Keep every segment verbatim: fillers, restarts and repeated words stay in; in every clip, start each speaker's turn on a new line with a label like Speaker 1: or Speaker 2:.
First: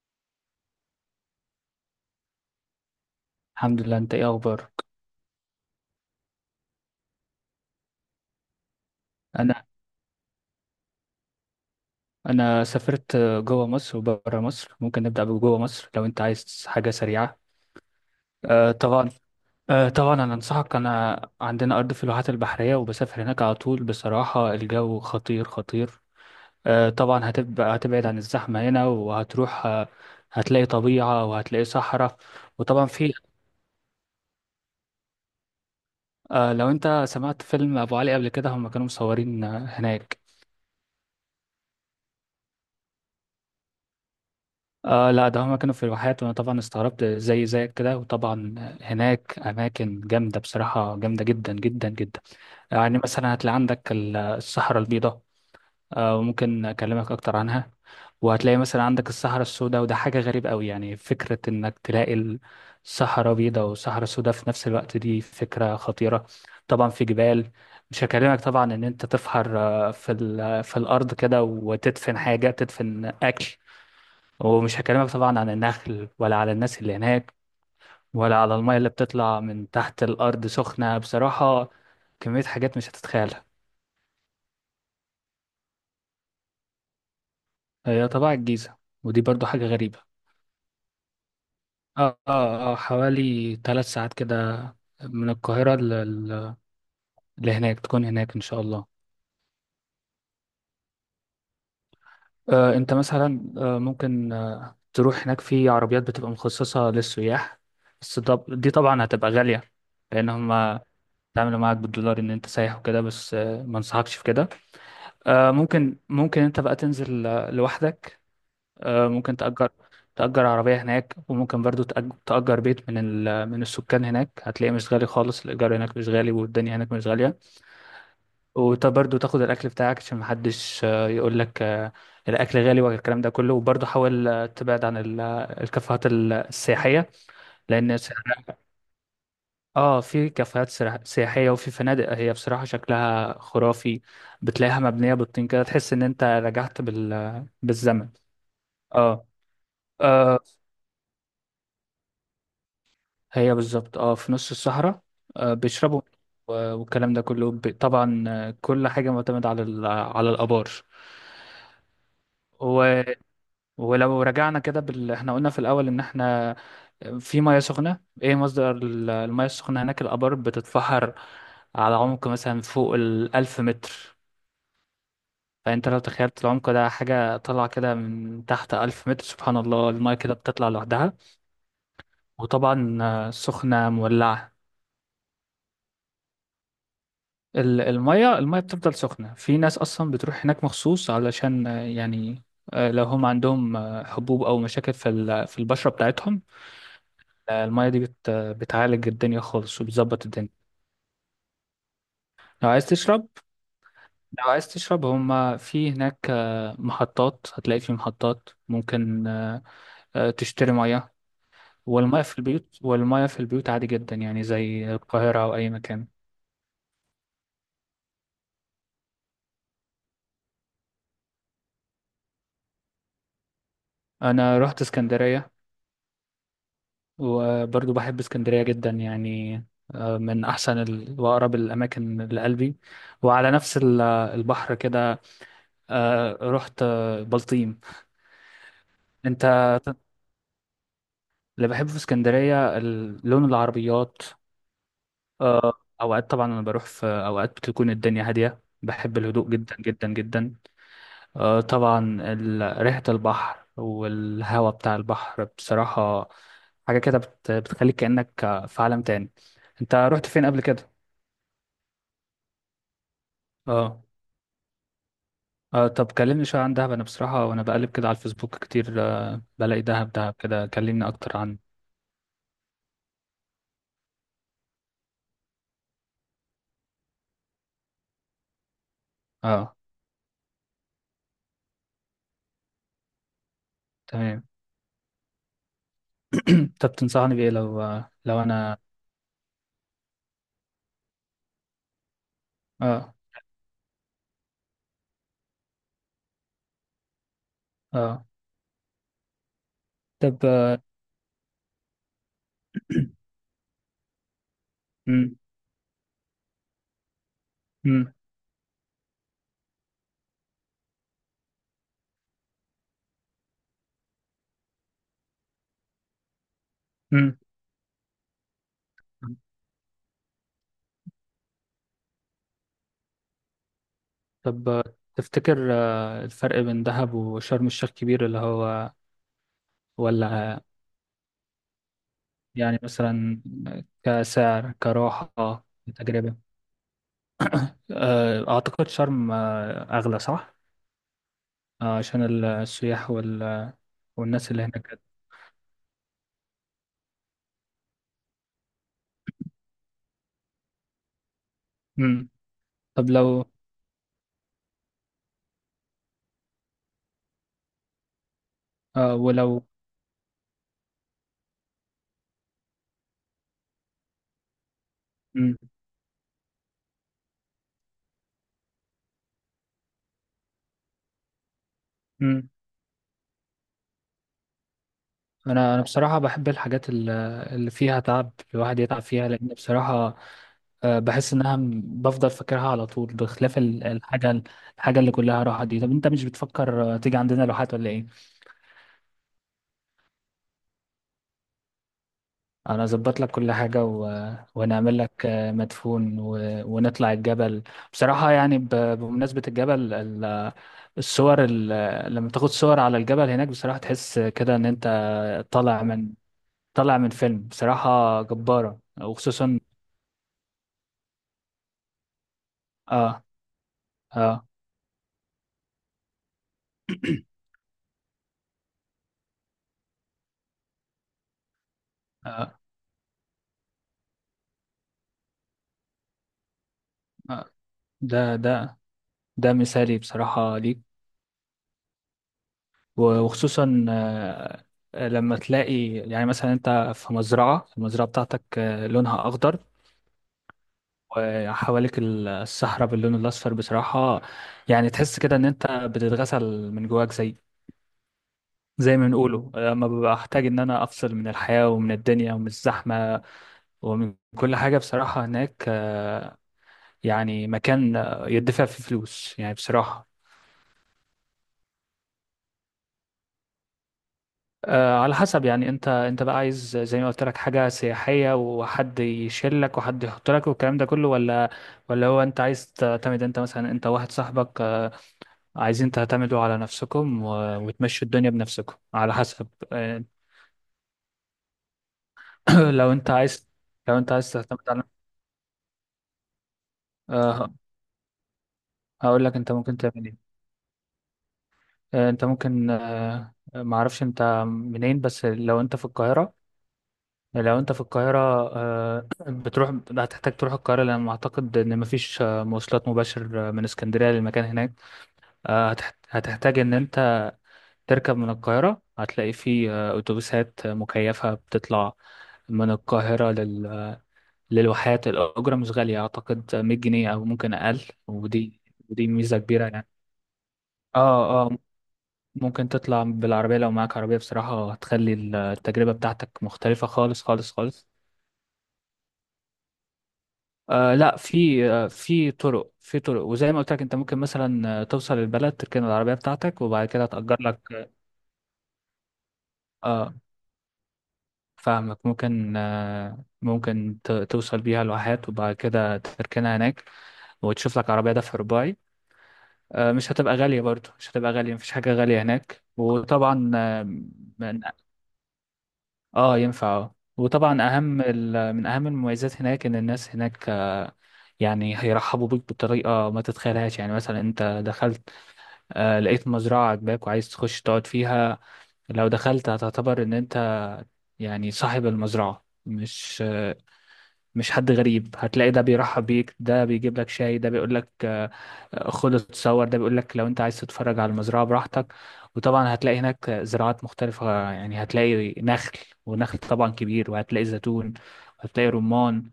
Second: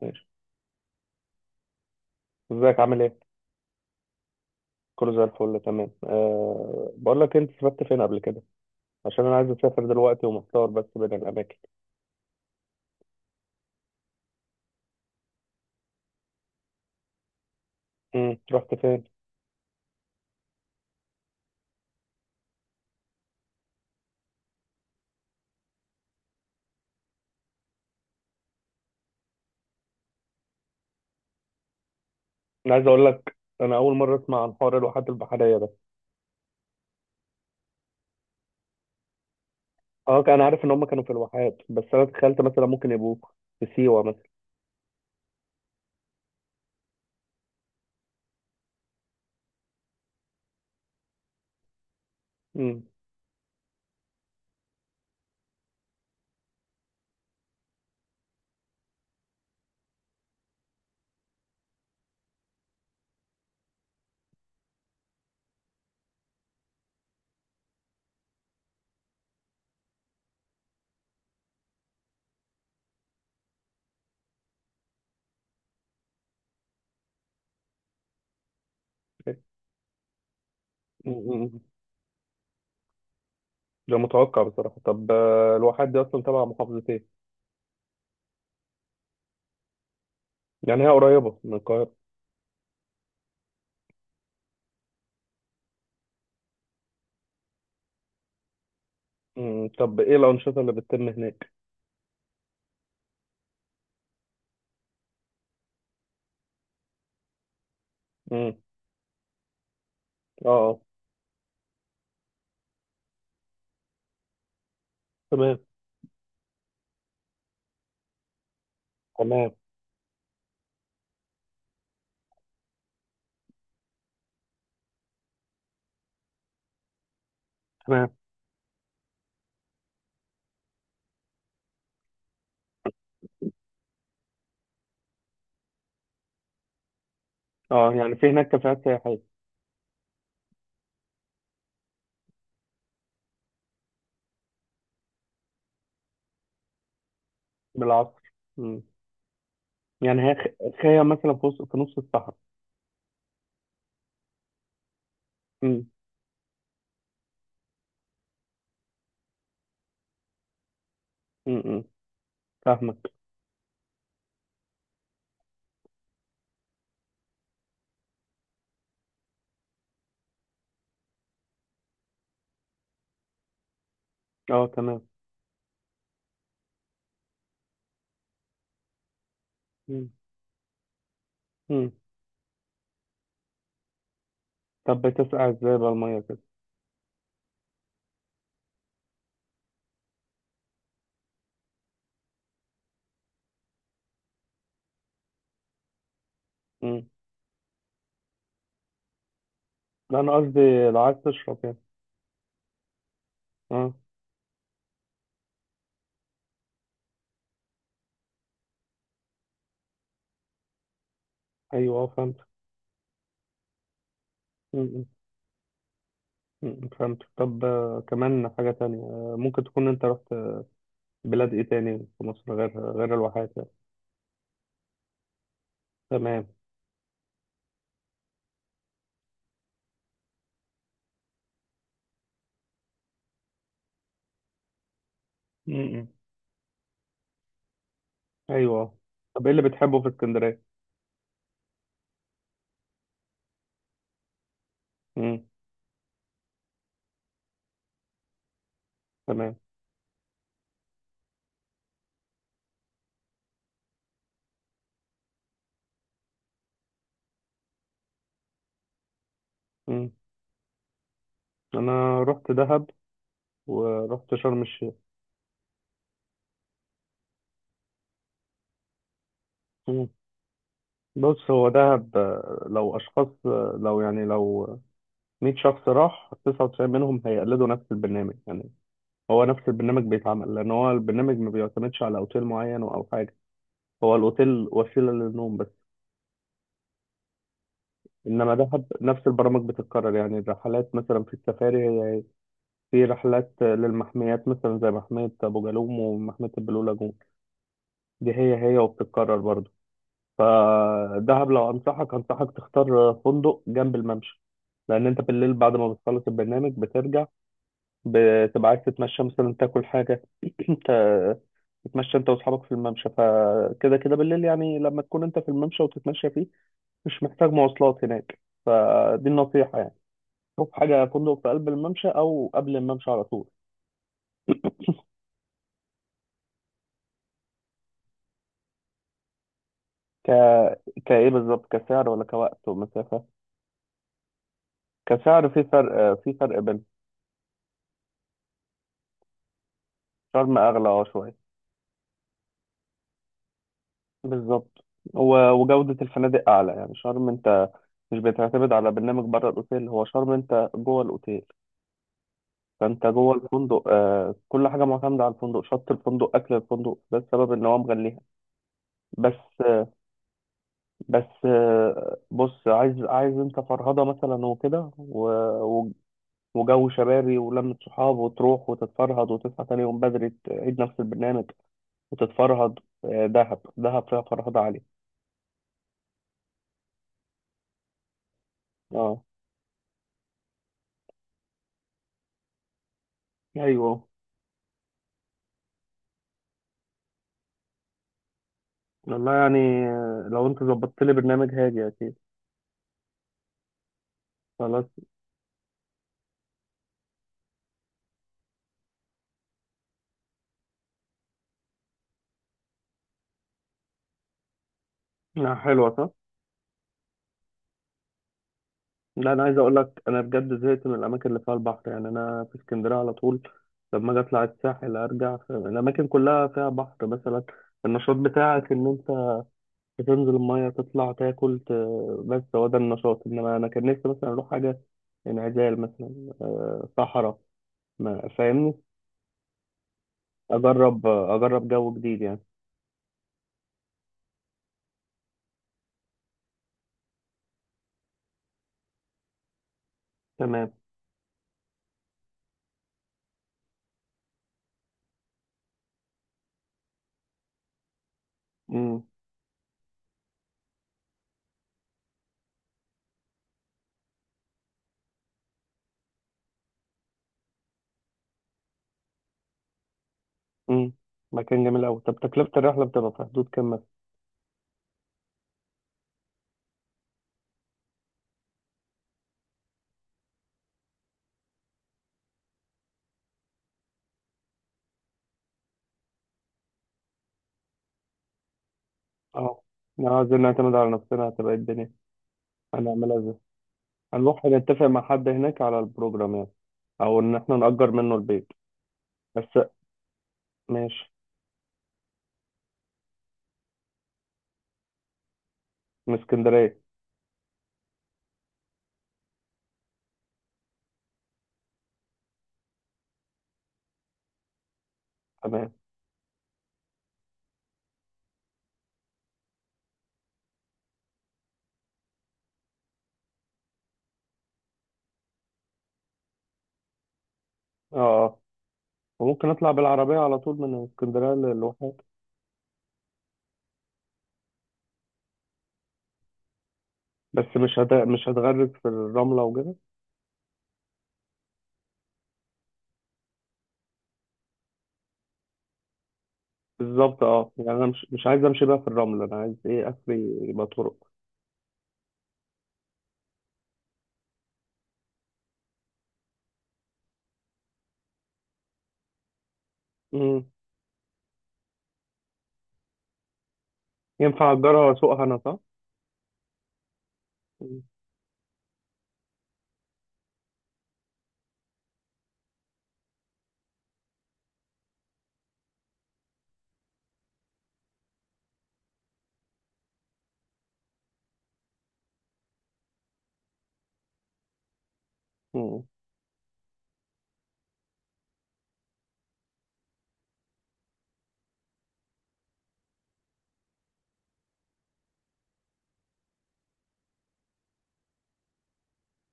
Speaker 1: ماشي، ازيك عامل ايه؟
Speaker 2: الحمد لله، انت ايه اخبارك؟
Speaker 1: كله زي الفل تمام. أه بقول لك انت سافرت فين قبل كده؟ عشان انا عايز
Speaker 2: انا
Speaker 1: اسافر دلوقتي ومحتار بس بين الاماكن.
Speaker 2: انا سافرت جوه مصر وبره مصر. ممكن نبدا بجوه مصر لو انت عايز حاجه سريعه.
Speaker 1: امم
Speaker 2: آه
Speaker 1: رحت فين؟
Speaker 2: طبعا. آه طبعا، انا انصحك. انا عندنا ارض في الواحات البحريه، وبسافر هناك على طول. بصراحه الجو خطير خطير. آه طبعا، هتبقى هتبعد عن الزحمه هنا وهتروح آه هتلاقي طبيعه وهتلاقي صحراء.
Speaker 1: انا عايز
Speaker 2: وطبعا
Speaker 1: اقول
Speaker 2: في.
Speaker 1: لك انا اول مره اسمع عن حوار الواحات البحريه ده.
Speaker 2: آه لو انت سمعت فيلم ابو علي قبل كده، هم كانوا مصورين آه، هناك.
Speaker 1: اه، كان- انا عارف ان هم كانوا في الواحات، بس انا تخيلت مثلا ممكن يبقوا في سيوه مثلا.
Speaker 2: آه، لا، ده هما كانوا في الواحات، وانا طبعا استغربت زي زيك كده. وطبعا هناك اماكن جامده، بصراحه جامده جدا جدا جدا.
Speaker 1: امم
Speaker 2: يعني مثلا هتلاقي عندك ال- الصحراء البيضاء. آه وممكن اكلمك اكتر عنها. وهتلاقي مثلا عندك الصحراء السوداء، وده حاجه غريبه قوي. يعني فكره انك تلاقي الصحراء بيضاء والصحراء السوداء في نفس الوقت، دي فكره خطيره. طبعا في جبال. مش هكلمك طبعا ان انت تفحر آه، في ال- في الارض كده، وتدفن حاجه تدفن اكل. ومش هكلمك طبعا عن النخل ولا على الناس اللي هناك، ولا على المية اللي بتطلع من تحت الأرض سخنة
Speaker 1: أمم.
Speaker 2: بصراحة. كمية حاجات مش هتتخيلها.
Speaker 1: ده متوقع بصراحه. طب، آه، الواحات دي اصلا تبع محافظه ايه؟
Speaker 2: هي طبعا الجيزة، ودي برضو حاجة غريبة.
Speaker 1: يعني هي قريبه من القاهره.
Speaker 2: اه، اه، اه، حوالي ثلاث ساعات كده. من القاهرة ل- اللي هناك تكون هناك إن شاء الله.
Speaker 1: امم طب ايه الانشطه اللي بتتم هناك؟
Speaker 2: آه أنت مثلا آه ممكن آه تروح هناك في عربيات بتبقى مخصصة للسياح. بس طب
Speaker 1: امم
Speaker 2: دي طبعا هتبقى غالية. لأن
Speaker 1: اه، اه.
Speaker 2: هما تعملوا معاك بالدولار إن أنت سايح وكده. بس آه ما انصحكش في كده. آه،
Speaker 1: تمام،
Speaker 2: ممكن ممكن انت بقى تنزل آه، لوحدك. آه، ممكن
Speaker 1: تمام،
Speaker 2: تأجر تأجر عربية هناك. وممكن برضو تأج- تأجر بيت من ال... من السكان هناك. هتلاقيه مش غالي خالص، الإيجار هناك مش غالي والدنيا هناك مش غالية.
Speaker 1: تمام.
Speaker 2: وبرضو تاخد الأكل بتاعك عشان محدش آه، يقول لك آه، الأكل غالي والكلام ده كله. وبرضو حاول آه، تبعد عن ال- الكافيهات ال- السياحية.
Speaker 1: اه،
Speaker 2: لأن
Speaker 1: يعني في هناك
Speaker 2: سعرها-
Speaker 1: كافيهات سياحية.
Speaker 2: اه، في كافيهات سرا- سياحية، وفي فنادق هي بصراحة شكلها خرافي. بتلاقيها مبنية بالطين كده، تحس إن أنت رجعت بال... بالزمن.
Speaker 1: بالعصر. مم.
Speaker 2: اه.
Speaker 1: يعني هي
Speaker 2: آه،
Speaker 1: خ- خيام مثلا، في وسط في نص الصحراء.
Speaker 2: هي بالظبط اه في نص الصحراء. آه
Speaker 1: مم.
Speaker 2: بيشربوا. و- والكلام ده كله ب- طبعا آه، كل حاجة معتمدة على ال- على الآبار.
Speaker 1: مم. مم. فاهمك.
Speaker 2: و... ولو رجعنا كده بال... احنا قلنا في الأول إن احنا في مياه سخنة. ايه مصدر ال- المياه السخنة هناك؟ الآبار بتتفحر على عمق مثلا فوق الألف متر.
Speaker 1: اه، تمام.
Speaker 2: فأنت لو تخيلت العمق ده حاجة طالعة كده من تحت ألف متر، سبحان الله
Speaker 1: مم.
Speaker 2: المياه كده بتطلع لوحدها.
Speaker 1: مم.
Speaker 2: وطبعا آه، سخنة مولعة.
Speaker 1: طب بتسقع ازاي بقى المية كده؟
Speaker 2: ال- المية المية بتفضل سخنة. في ناس أصلا بتروح هناك مخصوص علشان آه، يعني آه، لو هم عندهم آه، حبوب أو مشاكل في ال- في البشرة بتاعتهم.
Speaker 1: مم.
Speaker 2: آه، المية دي بت بتعالج الدنيا خالص
Speaker 1: لا،
Speaker 2: وبتظبط
Speaker 1: انا
Speaker 2: الدنيا.
Speaker 1: قصدي لو عايز تشرب يعني.
Speaker 2: لو عايز تشرب
Speaker 1: اه.
Speaker 2: لو عايز تشرب، هم في هناك آه، محطات، هتلاقي في محطات، ممكن آه، آه، تشتري مية.
Speaker 1: ايوه، اه،
Speaker 2: والمية
Speaker 1: فهمت.
Speaker 2: في البيوت والمية في البيوت عادي جدا، يعني
Speaker 1: مم.
Speaker 2: زي
Speaker 1: مم.
Speaker 2: القاهرة أو أي مكان.
Speaker 1: مم. فهمت. طب آه، كمان حاجة تانية، آه، ممكن تكون انت رحت بلاد ايه تاني في مصر، غير غير الواحات يعني.
Speaker 2: أنا رحت اسكندرية،
Speaker 1: تمام.
Speaker 2: وبرضو بحب اسكندرية جدا يعني. آه، من أحسن ال- وأقرب الأماكن لقلبي. وعلى نفس ال- البحر كده.
Speaker 1: مم. مم.
Speaker 2: آه، رحت آه، بلطيم.
Speaker 1: ايوه.
Speaker 2: أنت.
Speaker 1: طب ايه اللي بتحبه في اسكندرية؟
Speaker 2: اللي بحبه في اسكندرية ال- لون العربيات.
Speaker 1: مم.
Speaker 2: آه، أوقات طبعا أنا بروح في أوقات بتكون الدنيا هادية، بحب الهدوء
Speaker 1: تمام.
Speaker 2: جدا جدا جدا. آه، طبعا ال- ريحة البحر والهواء بتاع البحر بصراحة حاجة كده بت- بتخليك كأنك في عالم تاني. أنت
Speaker 1: مم.
Speaker 2: رحت فين قبل كده؟
Speaker 1: انا رحت دهب
Speaker 2: اه.
Speaker 1: ورحت شرم الشيخ.
Speaker 2: آه طب كلمني شوية عن دهب. أنا بصراحة، وأنا بقلب كده على الفيسبوك كتير آه بلاقي
Speaker 1: مم.
Speaker 2: دهب دهب كده. كلمني أكتر
Speaker 1: بص،
Speaker 2: عن.
Speaker 1: هو دهب. آه، لو أشخاص آه، لو يعني لو مية شخص، راح تسعة وتسعين منهم هيقلدوا نفس البرنامج يعني. هو نفس
Speaker 2: اه،
Speaker 1: البرنامج بيتعمل، لأن هو البرنامج ما بيعتمدش على أوتيل معين أو حاجة. هو
Speaker 2: تمام.
Speaker 1: الأوتيل وسيلة للنوم بس.
Speaker 2: طب تنصحني بإيه لو آه لو
Speaker 1: إنما
Speaker 2: أنا.
Speaker 1: دهب نفس البرامج بتتكرر، يعني الرحلات مثلا في السفاري هي هي. في
Speaker 2: اه،
Speaker 1: رحلات آه، للمحميات، مثلا زي محمية أبو جالوم ومحمية البلو لاجون.
Speaker 2: اه.
Speaker 1: دي هي هي، وبتتكرر برضه.
Speaker 2: طب آه
Speaker 1: فدهب، لو انصحك انصحك تختار فندق جنب الممشى، لان انت
Speaker 2: مم،
Speaker 1: بالليل بعد ما بتخلص البرنامج بترجع،
Speaker 2: مم،
Speaker 1: بتبقى عايز تتمشى، مثلا تاكل حاجه. ت- تتمشى انت واصحابك في الممشى، فكده كده بالليل يعني، لما تكون انت في الممشى وتتمشى فيه مش
Speaker 2: مم.
Speaker 1: محتاج مواصلات هناك. فدي النصيحه يعني. شوف حاجه فندق في قلب الممشى، او قبل الممشى على طول.
Speaker 2: طب آه، تفتكر آه الفرق بين دهب وشرم الشيخ كبير؟ اللي هو ولا
Speaker 1: ك
Speaker 2: آه،
Speaker 1: كايه بالظبط، كسعر ولا كوقت
Speaker 2: يعني
Speaker 1: ومسافه؟
Speaker 2: مثلا كسعر،
Speaker 1: كسعر، في
Speaker 2: كراحة،
Speaker 1: فرق في
Speaker 2: كتجربة.
Speaker 1: فرق بين.
Speaker 2: آه أعتقد شرم آه أغلى، صح؟
Speaker 1: شرم اغلى اه شويه.
Speaker 2: آه عشان السياح وال والناس اللي
Speaker 1: بالظبط.
Speaker 2: هناك.
Speaker 1: و- وجودة الفنادق أعلى، يعني شرم أنت مش بتعتمد على برنامج بره الأوتيل، هو شرم أنت جوه الأوتيل.
Speaker 2: مم.
Speaker 1: فأنت
Speaker 2: طب
Speaker 1: جوه
Speaker 2: لو
Speaker 1: الفندق، آه كل حاجة معتمدة على الفندق، شط الفندق، أكل الفندق. ده السبب إن هو مغليها.
Speaker 2: آه
Speaker 1: بس
Speaker 2: ولو.
Speaker 1: بس آه بص، عايز، عايز أنت فرهضة مثلا وكده، و-
Speaker 2: مم.
Speaker 1: و- وجو شبابي ولمة صحاب، وتروح وتتفرهد، وتصحى تاني يوم بدري تعيد نفس البرنامج
Speaker 2: مم.
Speaker 1: وتتفرهد. آه دهب دهب فيها فرهضة عالية.
Speaker 2: انا انا بصراحه بحب الحاجات ال- اللي فيها تعب، الواحد يتعب
Speaker 1: اه،
Speaker 2: فيها لان بصراحه آه، بحس انها م- بفضل فاكرها على طول، بخلاف ال-
Speaker 1: ايوه.
Speaker 2: الحاجه الحاجه اللي كلها راحه دي. طب انت مش بتفكر آه، تيجي عندنا لوحات ولا ايه؟
Speaker 1: والله يعني، لو انت ظبطت لي برنامج هاجي اكيد.
Speaker 2: انا اظبط لك كل حاجه و...
Speaker 1: خلاص.
Speaker 2: ونعمل لك آه، مدفون و... ونطلع الجبل. بصراحه يعني ب... بمناسبه الجبل ال... الصور ال... لما تاخد صور على الجبل هناك بصراحه تحس كده ان انت
Speaker 1: لا، حلوه
Speaker 2: طالع
Speaker 1: صح.
Speaker 2: طلع من فيلم بصراحة جبارة،
Speaker 1: لا، انا عايز
Speaker 2: وخصوصا.
Speaker 1: اقول لك، انا بجد زهقت من الاماكن اللي فيها البحر. يعني انا في اسكندريه على
Speaker 2: اه،
Speaker 1: طول، لما اجي اطلع
Speaker 2: اه،
Speaker 1: الساحل ارجع. ف- الاماكن كلها فيها بحر مثلا. النشاط بتاعك ان انت تنزل الميه، تطلع، تاكل، ت... بس
Speaker 2: اه،
Speaker 1: هو ده النشاط. انما انا كان نفسي مثلا اروح حاجه انعزال، مثلا، آه، صحراء،
Speaker 2: آه.
Speaker 1: ما
Speaker 2: ده ده
Speaker 1: فاهمني،
Speaker 2: ده مثالي بصراحة ليك.
Speaker 1: اجرب، آه، اجرب جو جديد يعني.
Speaker 2: وخصوصا آه لما تلاقي يعني مثلا انت في مزرعة المزرعة بتاعتك آه لونها اخضر.
Speaker 1: تمام.
Speaker 2: وحواليك الصحراء باللون الاصفر بصراحة. يعني تحس كده ان انت بتتغسل من جواك زي زي
Speaker 1: مم.
Speaker 2: ما بنقوله لما ببقى احتاج ان انا افصل من الحياة ومن الدنيا ومن الزحمة ومن كل حاجة. بصراحة هناك آه، يعني مكان آه، يدفع فيه فلوس يعني بصراحة.
Speaker 1: امم مكان جميل قوي. طب تكلفة الرحلة بتبقى في حدود كام مثلا؟
Speaker 2: آه، على حسب، يعني انت انت بقى عايز زي ما قلت لك حاجة سياحية، وحد يشيلك وحد يحط لك والكلام ده كله، ولا ولا هو انت عايز تعتمد؟ انت مثلا انت واحد صاحبك آه، عايزين تعتمدوا على نفسكم و- وتمشوا الدنيا بنفسكم، على حسب.
Speaker 1: اه.
Speaker 2: آه،
Speaker 1: لو عايزين نعتمد على نفسنا، هتبقى إيه الدنيا؟
Speaker 2: لو انت
Speaker 1: هنعملها ازاي؟
Speaker 2: عايز لو انت عايز
Speaker 1: هنروح
Speaker 2: تعتمد على.
Speaker 1: نتفق مع حد هناك على البروجرام يعني، او ان
Speaker 2: آه،
Speaker 1: احنا نأجر منه البيت.
Speaker 2: هقول لك انت
Speaker 1: بس.
Speaker 2: ممكن تعمل ايه.
Speaker 1: ماشي.
Speaker 2: آه، انت ممكن آه، ما اعرفش انت منين، بس لو انت في
Speaker 1: من
Speaker 2: القاهرة
Speaker 1: اسكندرية.
Speaker 2: لو انت في القاهرة آه، بتروح. هتحتاج تروح القاهرة لأن أعتقد إن مفيش آه، مواصلات مباشر آه، من اسكندرية للمكان هناك. آه،
Speaker 1: تمام.
Speaker 2: هتح- هتحتاج إن انت تركب من القاهرة، هتلاقي في آه، أتوبيسات مكيفة بتطلع من القاهرة لل... للواحات. الأجرة مش غالية، أعتقد مية جنيه أو ممكن أقل.
Speaker 1: اه، اه.
Speaker 2: ودي ودي ميزة
Speaker 1: وممكن
Speaker 2: كبيرة
Speaker 1: نطلع
Speaker 2: يعني.
Speaker 1: بالعربية على طول من اسكندرية
Speaker 2: اه، اه،
Speaker 1: للواحات؟
Speaker 2: ممكن تطلع بالعربية لو معاك عربية، بصراحة هتخلي التجربة بتاعتك مختلفة خالص خالص
Speaker 1: بس مش
Speaker 2: خالص.
Speaker 1: هت... مش هتغرق في الرملة وكده؟
Speaker 2: آه لا، في آه في طرق في طرق، وزي ما قلت لك انت ممكن مثلا آه، توصل البلد، تركن العربية بتاعتك وبعد كده
Speaker 1: بالظبط،
Speaker 2: تأجر
Speaker 1: اه. يعني انا
Speaker 2: لك.
Speaker 1: مش مش عايز امشي بقى في الرملة، انا عايز ايه
Speaker 2: اه،
Speaker 1: اخري، يبقى طرق.
Speaker 2: فاهمك. ممكن آه ممكن ت- توصل بيها لواحات وبعد كده تركنها هناك، وتشوف لك عربية دفع رباعي. آه مش هتبقى
Speaker 1: امم
Speaker 2: غالية، برضو مش هتبقى غالية، مفيش حاجة غالية هناك. وطبعا آه
Speaker 1: ينفع
Speaker 2: من-
Speaker 1: اجرها واسوقها انا، صح؟
Speaker 2: آه، ينفع اه، وطبعا اهم ال- من اهم المميزات هناك ان الناس هناك آه، يعني هيرحبوا بيك بطريقه ما تتخيلهاش. يعني مثلا انت دخلت آه، لقيت مزرعة عجباك وعايز تخش تقعد فيها. لو دخلت هتعتبر ان انت يعني صاحب المزرعة مش آه، مش حد غريب. هتلاقي ده
Speaker 1: امم
Speaker 2: بيرحب بيك، ده بيجيب لك شاي، ده بيقول لك آه، آه، خد اتصور، ده بيقول لك لو انت عايز تتفرج على المزرعة براحتك. وطبعا هتلاقي هناك زراعات مختلفة، يعني هتلاقي نخل، ونخل طبعا كبير، وهتلاقي زيتون وهتلاقي رمان.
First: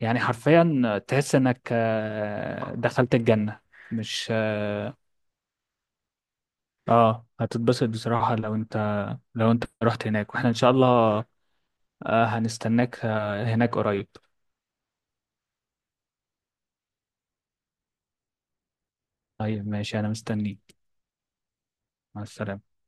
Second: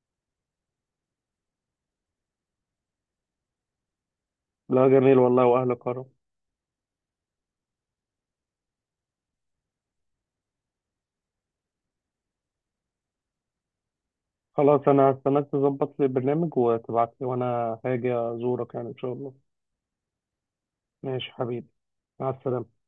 Speaker 2: يعني حرفيا تحس انك آه، دخلت الجنة. مش. اه.
Speaker 1: لا، جميل والله، واهل كرم.
Speaker 2: آه، هتتبسط بصراحة لو انت لو انت رحت هناك، واحنا ان شاء الله آه، هنستناك آه، هناك قريب.
Speaker 1: خلاص، انا هستناك تظبط لي برنامج وتبعت لي، وانا هاجي ازورك يعني ان شاء الله.
Speaker 2: طيب، ماشي، انا مستنيك.
Speaker 1: ماشي حبيبي.
Speaker 2: مع
Speaker 1: مع
Speaker 2: السلامة.
Speaker 1: السلامة.